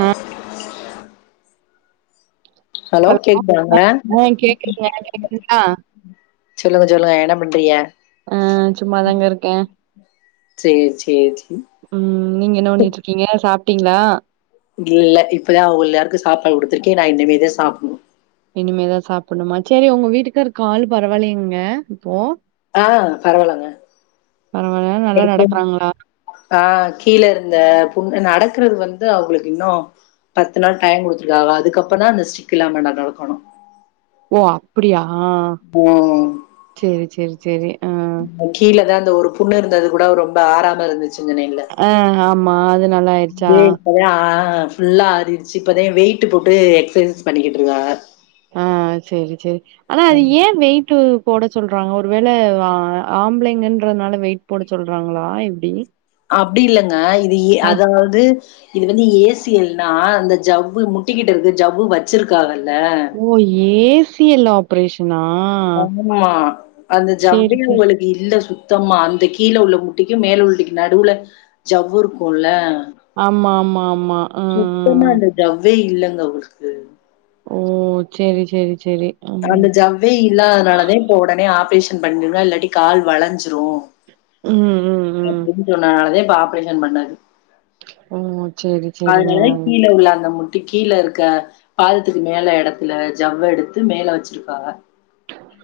ம் ஹலோ ஆ கேக்குதுங்க கேக்குதுங்களா சொல்லுங்க சொல்லுங்க என பண்றிய அ சும்மாாதாங்க இருக்கே சேரி சேரி சேரி ம் நீங்க என்ன பண்ணிட்டு இருக்கீங்க சாப் டிங்களா இல்ல இப்பதா உல்லாருக்கு சாப்பாடு கொடுத்தருக்கே நா இனிமேதா சாப்னு இனிமேதா சாப்பணுமா செரி உங்க வீட்டுகாரு கால் பரவாயில்லைங்க இப்போ ஆ பரவாலாங்க பரவால்ல நல்லா எ நடக்கறாங்களா ஆ கீழ இருந்த நடக்கறது வந்து அவங்களுக்கு இன்னு பத்து நாள் டைம் கொடுத்துருகாக அதுக்கப்பதா அந்த ஸ்டிக் இல்லாம நடக்கணு ஓ அப்படியா ஆ ம் செரி செரி செரி கீழதா அந்த ஒரு புண்ணு இருந்தது கூட ரொம்ப ஆறாம இருந்துச் அ ஆமா அது நல்லாயிருச்சா அதே இப்பதா ஆ ஃபுல்லா ஆறிடுச்சு இப்பத வெயிட் போட்டு எக்ஸசைஸ் பண்ணிக்கிட்டு இருக்காக ஆ சரி சரி ஆனா அது ஏ வெய்ட்டு போட சொல்றாங்க ஒருவேள ஆம்பளைங்கன்றதுனால வெயிட் போட சொல்றாங்களா எப்டி அப்டி இல்லங் அ இது ஆ அதாவது இது வந்து ஏசு சி நா ஜவ முட்டிக்கிட்டு இருக்கு ஜவவு வச்சிருக்காகல் ஓ எஸ் தி எல்ல ஆப்ரேஷன் ஆமா அந்த சேரி ஜவ்வு சேரி உங்களுக்கு இல்ல சுத் த்தமா அந்த கீழே உள்ள முட்டிக்கு மேல உள்ளிக்கு நடுவுல ஜவ்வு இருக்கும்ல ஆமா ஆமா ஆமா ஆ இங்க உருத்து ஓ செரி செரி அந்த ஜவ்வே இல்லாதனால தா இப்ப உடனே ஆபேஷ பண்ணிருாங்க இல்லாட்டி கால் வளஞ்சிரும் ம், ம், ம். அப்டின்னு சொன்னனால தா இப்ப ஆப் ரேஷன் பண்ணாது ஓ செரி செரிங்க கீழே இருக்க பாலத்துக்கு மேல இடத்துல ஜவ்வு எடுத்து மேல வச்சிருப்பாவ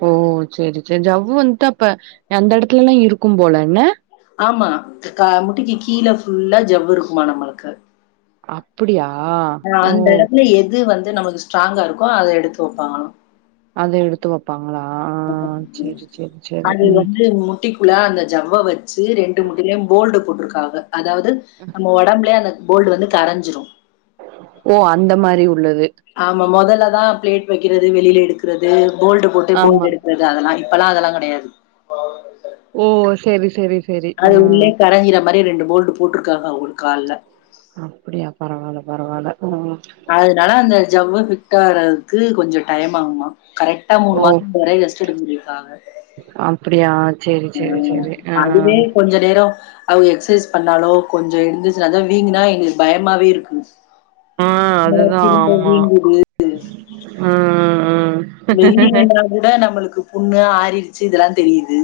ஓ செரி செரி ஜவ்வு வந்துட்டு அப்ப எந்த இடத்துல எல்லா இருக்கும் போல என்ன ஆமா முடிக்கு கீழே ஃபுல்லா ஜவ்வு இருக்குமாம் நம்மளுக்கு அப்டியா ஆஅந்த இடத்துல எது வந் நமக்கு ஸ்ட்ராங்கா இருக்கும் அத எடுத்து வைப்பாங்கலாம் அது எடுத்து வைப்பாங் சரி. அது ம். வந்து முட்டிக்குள்ள அந்த ஜவ்வ வச் ச்சு ரெண்டு முட்டிலியும் போல்டு போட்டிருக்காங்க அதாது நம்ம உடம்புலயே அந்த போல்டு வந்து கரஞ்சிரும் ஓ அந்த மாரி உள்ளது. ஆமா மொதல்ல அது தா பிளேப் வைக்கிறது வெளில எடு கிறது போல்டு போட்டு ஆமா. போல்டு எடுக்கிறது அதெல்லா இப்பெல்லா அதெல்லா கிடையாது ஓ செரி செரி அது உள்ளே கரையிற மாரி ரெண்டு போல்டு போட்ருக்காங்க அவங்களுக் கால்ல அப்படியா? பரவால்ல, பரவால்ல ஆ அதுனால அந்த ஜவ்வு ஃபிக்ட் ஆகுறதுக்கு கொஞ்சோ டைம் ஆகுமா கரெக்டா மூணு ஓ! மாசம் வரை ரெஸ்ட் எடுக்கனுன் சொல்லிருக்காங்க அப்படியா? சரி, ஆ சரி, சரி. ஆ. அதுவே கொஞ்ச நேரோ அவுக எக்ஸசைஸ் பண்ணாலோ கொஞ்சோ எழுந்துருச்சு நடந்தா வீங்குனா எங்ளுக்கு பயமாவே இருக்குங் ஆ என்னடா திரும்ப வீங்குது ம் ம் ம் வெளியனா கூட நம்மளுக்கு புண்ணு ஆறிருச்சு இதெல்லா தெரியுது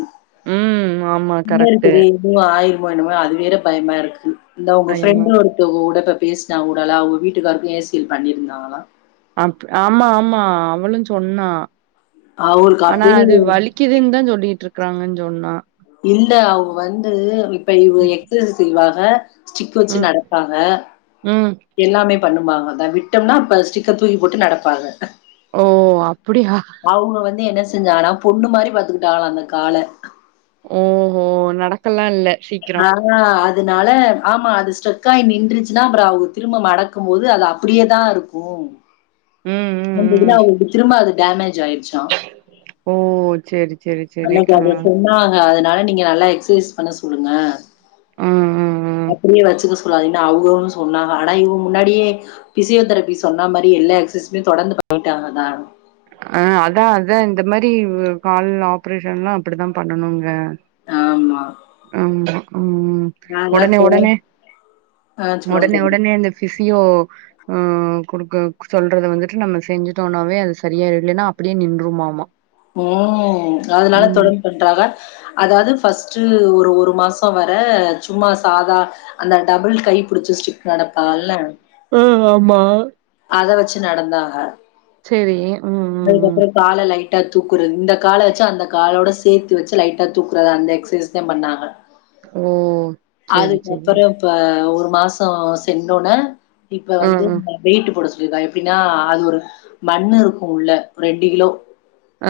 ம் ஆமா என்ன கரெக்ட்டு இருக்குது இது ஆறிறு என்னமோ என்னமோ அது வேற பயமா இருக்கு இந்த உங்க பயமா ஃப்ரெண்ட்டு ஒருத்தவங் கூட இப்பப் பேசுனா கூடலா அவங்க வீட்டுக்காருக்கு ஏ சி யல் பண்ணிருந்தாளா பண்ணியிருந்தாங்களா ஆம்த்து ஆமா ஆமா அவளுஞ் சொன்னா அவருக்கு ஆனா அது அப்டியே வலிக்குதுன்தா சொல்லிட்ருக் க்கறாங்கன் சொன்னா இல்ல அவங்க வந்து இப் இப்பயு ம் [unintelligible] அ ஸ்டிக்கு வெச்சு ம் நடப்பாங்க ம் எல்லாமே பண்ணுமா அத விட்டம்னா அப்ப ஸ்டிக்க தூக்கி போட்டு நடப்பாங்க ஓ அப்டியா அவங்க வந்து என்னஸ் செஞ்சாங்கனா பொண்ணு மாரி பாத்துகிட்டாங்களா அந்த கால ஓஹோ நடக்கலா இல்ல சீக்குரோ அதுனால ஆமா அது ஸ்டக்காயி நின்றுச்சுனா அப்புறோ அவக திரும்ப மடக்கும் போது அது அப்டியேதா இருக்கு ம் ம் வந்து ம் இதுல அவங்களுக்கு திரும்ப அது டேமேஜ் ஜாயிருச்சா ஓ சேரி சேரி சேரி அன்னைக்கு ஆ அதைய சொன்னாங்க அதன் அதுனால நீங்க நல்லா எக்சைஸ் பண்ண சொல்லுங்க ம் ம் ம் அப்டியே வெச்சுக்கஸ் ப்புறோ அது என்ன அவுங்களு சொன்னாங்க ஆனா இதுக்கு முன்னாடியே பிசியோ தெரபி சொன்னா மாரி எல்லா எக்சஸ் துமே தொடர்ந்து பண்ணிட்டாங்கதா அ அதா அதா இந்த மாரி கால் ஆப்ரேஷன்ல்லா அப்புடித்தா பண்ணனுங்க ஆமா ஆம்மா ம் நல்லா ஒடனே ஒடனே சொல்லுங்க ஒடனே சொல்லுங்க ஒடனே அந்த ஃபிசியோ ஆ குடுக்க சொல்றத வந்துட்டு நம்ம செஞ்சுட்டோன்னாவே அது செரியாயிடு இல்லன்னா அப்டியே நின்றுமாமா ம் அதனால ம் தொடந்து பண்றாங்க அதாவது ஃபஸ்ட்டு ஒர் டு ஒரு மாசோ வர சும்மா சாதா அந்த டபுள் கை புடுச்ச ஸ்டிக் நடப்பாங்கள்ல ஆ ஆமா அத வெச் ச்சு நடந்தாங்க சேரி ம் ம் ம் ட்டா தூக்குறது இந்த கால வெச்சு அந்த காலோட சேத்து வெச்சு லைட்டா தூக்குறது அந்த எக்சசைஸ்தா பண்ணாங்க ஓ சேரி சேரி அதுக்கப்புறோ இப்ப ஒரு மாசோ சென்னோன இப்ப ஆ வந்து ஆ வெயிட்டு போடஸ் ச்சுதா எப்டின்னா அது ஒரு மண்ணு இருக்கு உள்ள ஒரு ரெண்டு கிலோ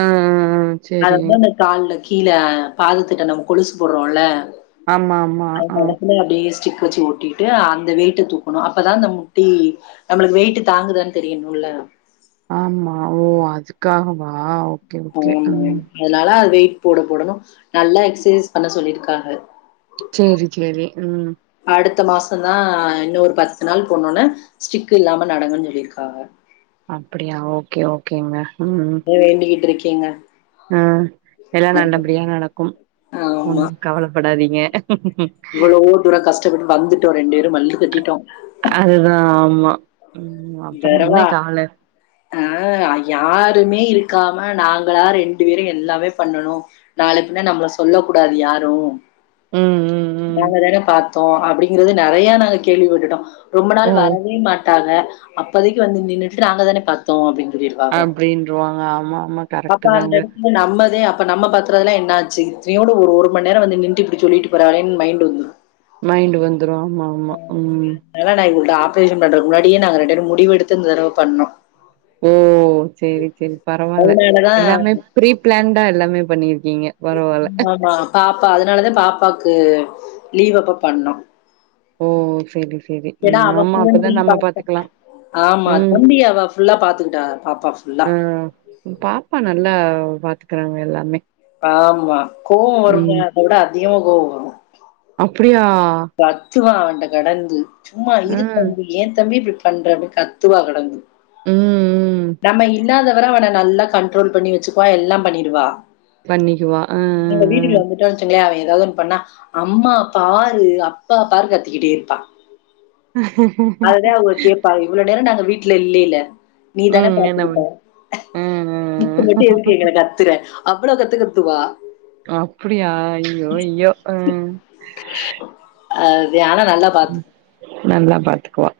ஆ ஆ சேரி அததா இந்த கால்லக் கீ கீழ பாதத்துட்ட நம்ம கொலுசு போடுறோல்ல ஆமா ஆமா ஆ சிக்கு வெச்சு ஒட்டிட்டு அந்த வெயிட்ட தூக்கணு அப்பதா அந்த முட்டி நம்மளுக்கு வெயிட்டு தாங்குதான் தெரியணுல்ல ஆமா ஓ அதுக்காகவாவ் ஆமா அதனால அது வெய் யிட் போட போடணு நல்லா எக்சசைஸ் பண்ண சொல்லியிருக்காங்க சேரி சேரி ம் அடுத்த மாசந்தா இன்னொரு பத்து நாள் போணோன்னா ஸ்டிக்கு இல்லாம நடங்கன் சொல்லியிருக்காங்க அப்புடியா ஓகே ஓகேங்க ம் அதா வேண்டிகிட்டு இருக் கீங்க ஆ எல்லா நல்லபடியா நடக்கு ஆமா. ஒன்னு கவலப்படாதீங் ங்க [inaudible] டப்பட்டு வந்துட்டோ ரெண்டு பே அதுதா ஆமா ம் அப்புற என்ன கவல அனால யாருமே இருக்காம நாங்களா ரெண்டு பேரு எல்லாமே பண்ணனு நாள பின்னா நம்மள சொல்ல கூடாது யாரு ம் ம் ம் நாங்கதான பாத் தோ அப்பிடிங்கறது நெறையா நாங்க கேள்விபட்டுட்டோ ரொம்ப ஓ நாள் வரவே மாட்டாங்க அப்பதைக்கி வந்து நின்னுட்டு நாங்க தானே பாத்தோ அப்பிடின் அப்பிடின்ருவாங்க ஆமா ஆமா கரெக்டு தாங்க இப்ப நம்ம பாத்துறதுலா என்ன ஆச்சி இத்தியோட ஒரு மணி வந்து நின்ட்டு இப்புடி சொல்லிட்டு போறக்லேன்னு மைண்ட் வந்து மைண்ட் வந்த் துரு ஆமா ஆமா ம் ட ஆப்ரேஷன் பண்ற முன்னாடியே நாங்க ரெண்டு பேரு முடிவு எடுத்து இந்தரவு பண்ணோ ஓ சேரி சேரி பரவால்ல அதனால தான் எல்லாமே ப்ரீ பிளான்தா எல்லாமே பண்ணிருக் க்கீங்க பரவால்ல ப்ப அதனாலதா பாப்பாக்கு லீவ் அப்ப பண்ணோ ஓ சேரி சே ஏனா அவ சொல்லி பாத்தே ஆமா ம் தம்பி அவ ஃபுல்லா பாத்துக்கிட்டா பாப்பா ஃபுல்லா ஆ க்கறாங்க எல்லாமே ஆமா கோவோ ம் வருந்த கூட அதிகமா கோவோ வரு அப்டியா பாத் ச்சுவா அவுண்ட கடந்து சும்மா ஆ இருது ம் தம்பி ஏ தம்பி இப்பிடி ப பண்றனு கத்துவா கடந்து ம் நம்ம இல்லாதவர வன நல்லா கண்ட்ரோல் பண்ணி வச்சுக்குவா எல்லா பண்ணிடுவா பண்ணிக்குவா ஆ எங்க வீடுல வந்துட்டு வச்சிங்களே அவே எ எதாவது ஒன்னு பண்ணா அம்மா பால் து அப்பாப்பாரு கத்துக்கிட்டே இருப்பா ஆ ஆ அதுதா அவுங்க கேப்பாங்க இவ்ளோ நேரோ நாங்க வீட்ல இல்லீல்ல நீதான ம். என்ன பாத்துக்கிட்ட பண் ம், ம், முட்ட ம். மட்டு எதுக்கு எங்கள கத்துற அவ்ளோ கத்துக்கத்துவா அப்புடியா ஐயையோ ஐயோ அ அத் தே ஆனா நல்லா பாத்துக் நல்லா பாத்துக்குவா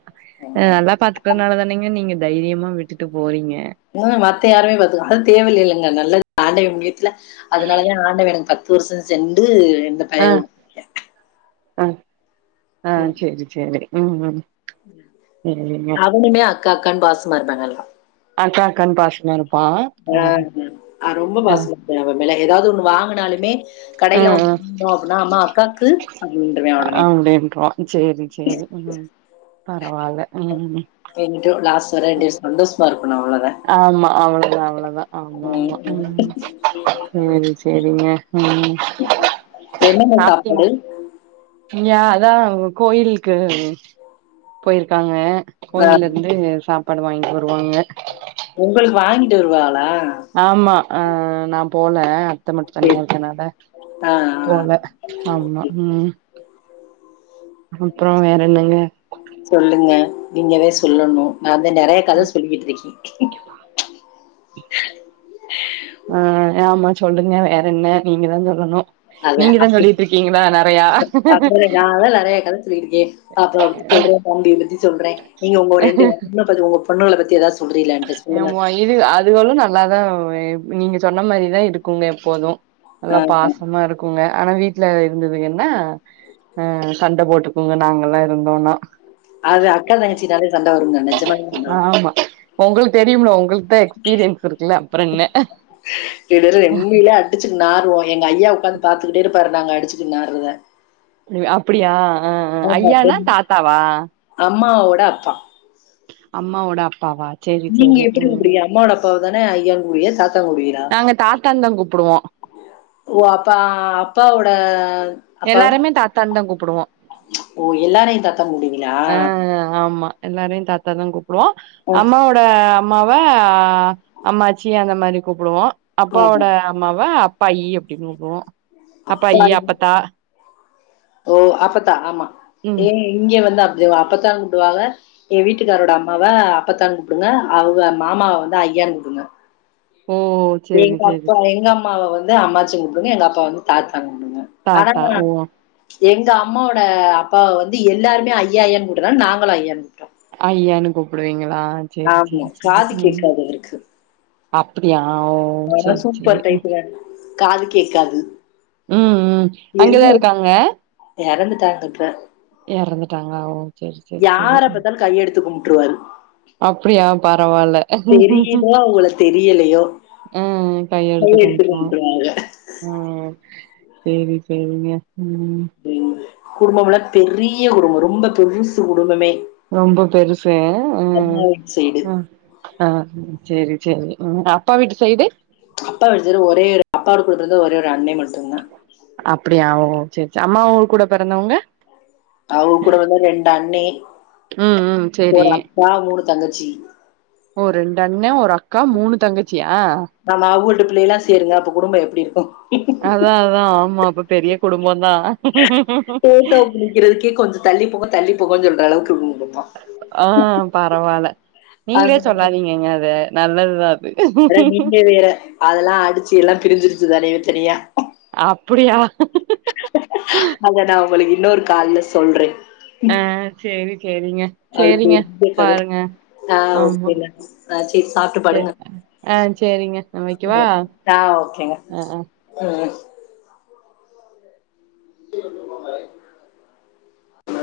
அ நல்லா பாத்துக்குறதுனால தானங்க நீங்க தைரியமா விட்டுட்டு போறீங்க மோத மத்த யாருமே பாத்துக்க அது தேவ இல்லைலங்க நல்லது ஆண்டவே புண்ணியத்துல அதனாலதா ஆண்டவே எனக்கு பத் புருச செண்டு இந்த பயோவ் அ ஆ சேரி சேரி சேரி ம் ம் சேரிங்க கான் பாசமா இருப்பாங்க எல்லா அக்கா அக்கான் பாசமா இருப் ஆ ஆ ரொம்போ பாசமா இருப்பயா அவனு மெல்ல எதாவது ஒண்ணு வாங்குனாலுமே ஆ, கடையில ஆ. ஒண்ணு வாங்குறோ அப்டின்னா அம்மா அக்காவுக்கு அப்டின்றுவே ஒடனே அப்டின்ருவான். சேரி சேரி ம் பரவால்ல ம் ம் ம் தல டேஸ் வந்து ஸ்சுவா ஆமா அவ்வளவுதா அவ்வளதா ஆமா ஆமா ம் ம் சேரி சேரிங்க ம் என்னங்க சாப்டீங் சாப்பாடு ங்கியா அதா கோயிலுக்கு போயிருக்காங்க ஆ கோயில்ல இருந்து சாப் ப்பாடு வாங்கிட்டு வருவாங்க உங்களுக்கு வாங்கிட்டு வருவாகளா ஆமா ஆ நாம் போல அத்த மட்டு தனியா சேரி இருக்கனால ஆ போல ஆமா ஆ ம் அப்புறோ வேற என்னங்க சொல்லுங்க நீங்கதே சொல்லணு நா வந்து நறையா கத சொல்லிக்கிட்ருக்கே ஆ ஆமா சொல்லுங்க வேற என்ன நீங்கதா சொல்லணு அதா நீங்கதா சொல்லிட்டு இருக்கீங்களா நெறையா அப்புறோ நாதா நறையா கத சொல்லிட்ருக்கே அப்புறோ சொல்றா தம்பிய பத்தி சொல்றே நீங்க உங்க ரெண்டு [unintelligible] பொண்ணுகள பத்தி எதாவதுஸ் ஆமா இது அதுகளலு நல்லாதா நீங்க சொன்ன மாரிதா இருக்குங்க எப்போது ஆ நல்லா பாசமா இருக்குங்க ஆனா வீட் வீட்ல இருந்ததுங்கன்னா அ சண்ட போட்டுக்குங்க நாங்க எல்லா இருந்தோனா அது அக்கா தங்கச்சி நாலே சண்ட வருங்க நெஜமாலுமோ சண்ட வரு ஆமா உங்களுக்கு தெரியும்ல உங் உங்களுக்குதா எக்ஸ்பீரியன்ஸ் இருக்குல்ல அப்புறோ என்ன பேரும் உண்மையிலே அடிச்சுக்கிட்டு நாறுவோம். எங்க ஐயா உக்காந்து பாத்துக்கிட்டே இருப்பாரு நாங்க அடுச்சுட்டு நார்றத நீங்க அப் அப்டியா ஆ ஆ ஐயானா தாத்தாவா அம்மாவோட அப்பா அம்மாவோட அப்பாவா சேரி நீங்க சேரி எப்புடி ம் உங்களுடைய அம்மாவோட அப் அப்பாவதான ஐயான் கூப்புடுவிங்க தாத் தா கூப்புடுவிகளா நாங்க தாத்தான்தா கூப்புடுவோ ஓ அப்பா அப்பாவோட அப்பா எல்லாருமே தாத்தான்தா கூப் படுவோ ஓ எல்லாரையுந் தாத்தான் கூப்புடுவீங்களா தாத்தான் கூப் வோ அம்மாவோட அ அம்மாவ அம்மாச்சி அந்த மாரி கூப்புடுவோ அப்பாவோட ம் அம்மாவ அப்பாயி அப்டின் கூப்புடுவோ அப்பாயி அப்பா அப்பத்தா ஓ அப்பத்தா ஆமா ஏ ம் இங்க வந் தா அப்டிதேவு அப்பத்தான் கூப்புடுவாங்க எ வீட்டுக்காரோட அம்மாவ அப்பத்தான் கூப்புடுங்க அவங்க மாமாவ வந்து ஐயான் கூப்புடுங்க ஓ சேரி எங்க சேரி அப்பா எங்க அம்மாவ வந் து அம்மாச்சின் கூப்புடுங்க எங்க அப்பா வந்து தாத் தான் கூப்புடுங்க ஆனா தாத்தா ஓ எங்க அம்மாவோட அப்பாவ வந்து எல்லாருமே ஐயா ஐயான் கூப்பர்ற நால நாங்களு ஐயான் கூப்டோ ஐயான் கூப்புடுவிங்க ங்ளா சேரி ஆமா சேரி சேரி காது ம் ம் கேக்காது அவருக்கு அப்டி ஓ ஆனா சேரி சேரி சூப்பர் டைப்புங்க காது கேக்காது ம் ம் அங்கதா இருக்காங்க பாத்துப்ப எறந்துட்டாங்க ஓ சேரி சேரி சேரி யார பாத்தாலு கை எடுத்துக் கும் ட்ருவாரு அப்டியா பரவால்ல தெரியுதோ அவங்கள தெரியலையோ அ கையெடுத்து கும்ட்டுவாங்க ம் சேரி சேரிங்க ம் ம் குடும்பம்லா பெரிய குடும்போ ரொம்ப பெருசு குடும்பமே ரொம்ப பெருசு அம்மா ம் வீட்டு சைடு ம் ஆ சேரி சேரி சேரி உங்க அப்பா வீட்டு சைடு அப்பா வீட்டு சைடு ஒரே எடோ அப்பாரு குடுத்தது ஒரே ஒரே அண்ணே மட்டுந்தா சரி சரி அம்மா உ கூட பிறந்தவங்க அவங்க கூட வந்து ரெண்டு அண்ணே ம் ம் சேரி ஒரு அக்கா மூணு தங்கச்சி க்கா மூணு தங்கச்சி ஆமா உள்ட் பிள்ளைகலா சேருங்க அப்ப குடும்போ எப்படி இருக்கு அதா அதா ஆமா அப்ப பெரிய குடும்போ ஃபோட்டோ புடிக்கிறதுக்கே கொஞ்ச தள்ளி போங்க தள்ளி [unintelligible] சொல்ற அளவுக்கு குடும்போ ஆ பரவாயில்ல நீங்களே சொல்லாதீங்கங்க அத நல்லதுதா அத் அத நீட்லே வேற அதெல்லா அடிச்சு எல்லா பிரிஞ்சிரு [unintelligible] த்தரியா அப்படியா அஜானா உங்களுக்கு இன்னொரு கால்ல சொல்றே ஆ சேரி சேரிங்க அதுக்கு சேரிங்க ஒரு [inaudible] கத பாருங்க ஆ ஆமா ஓகே ஆ சே சாப்ட்டு சே படுங்க ஆ சேரிங்க நா வைக்கவா ஆ ஓகேங்க ஆ ஆ உ ம்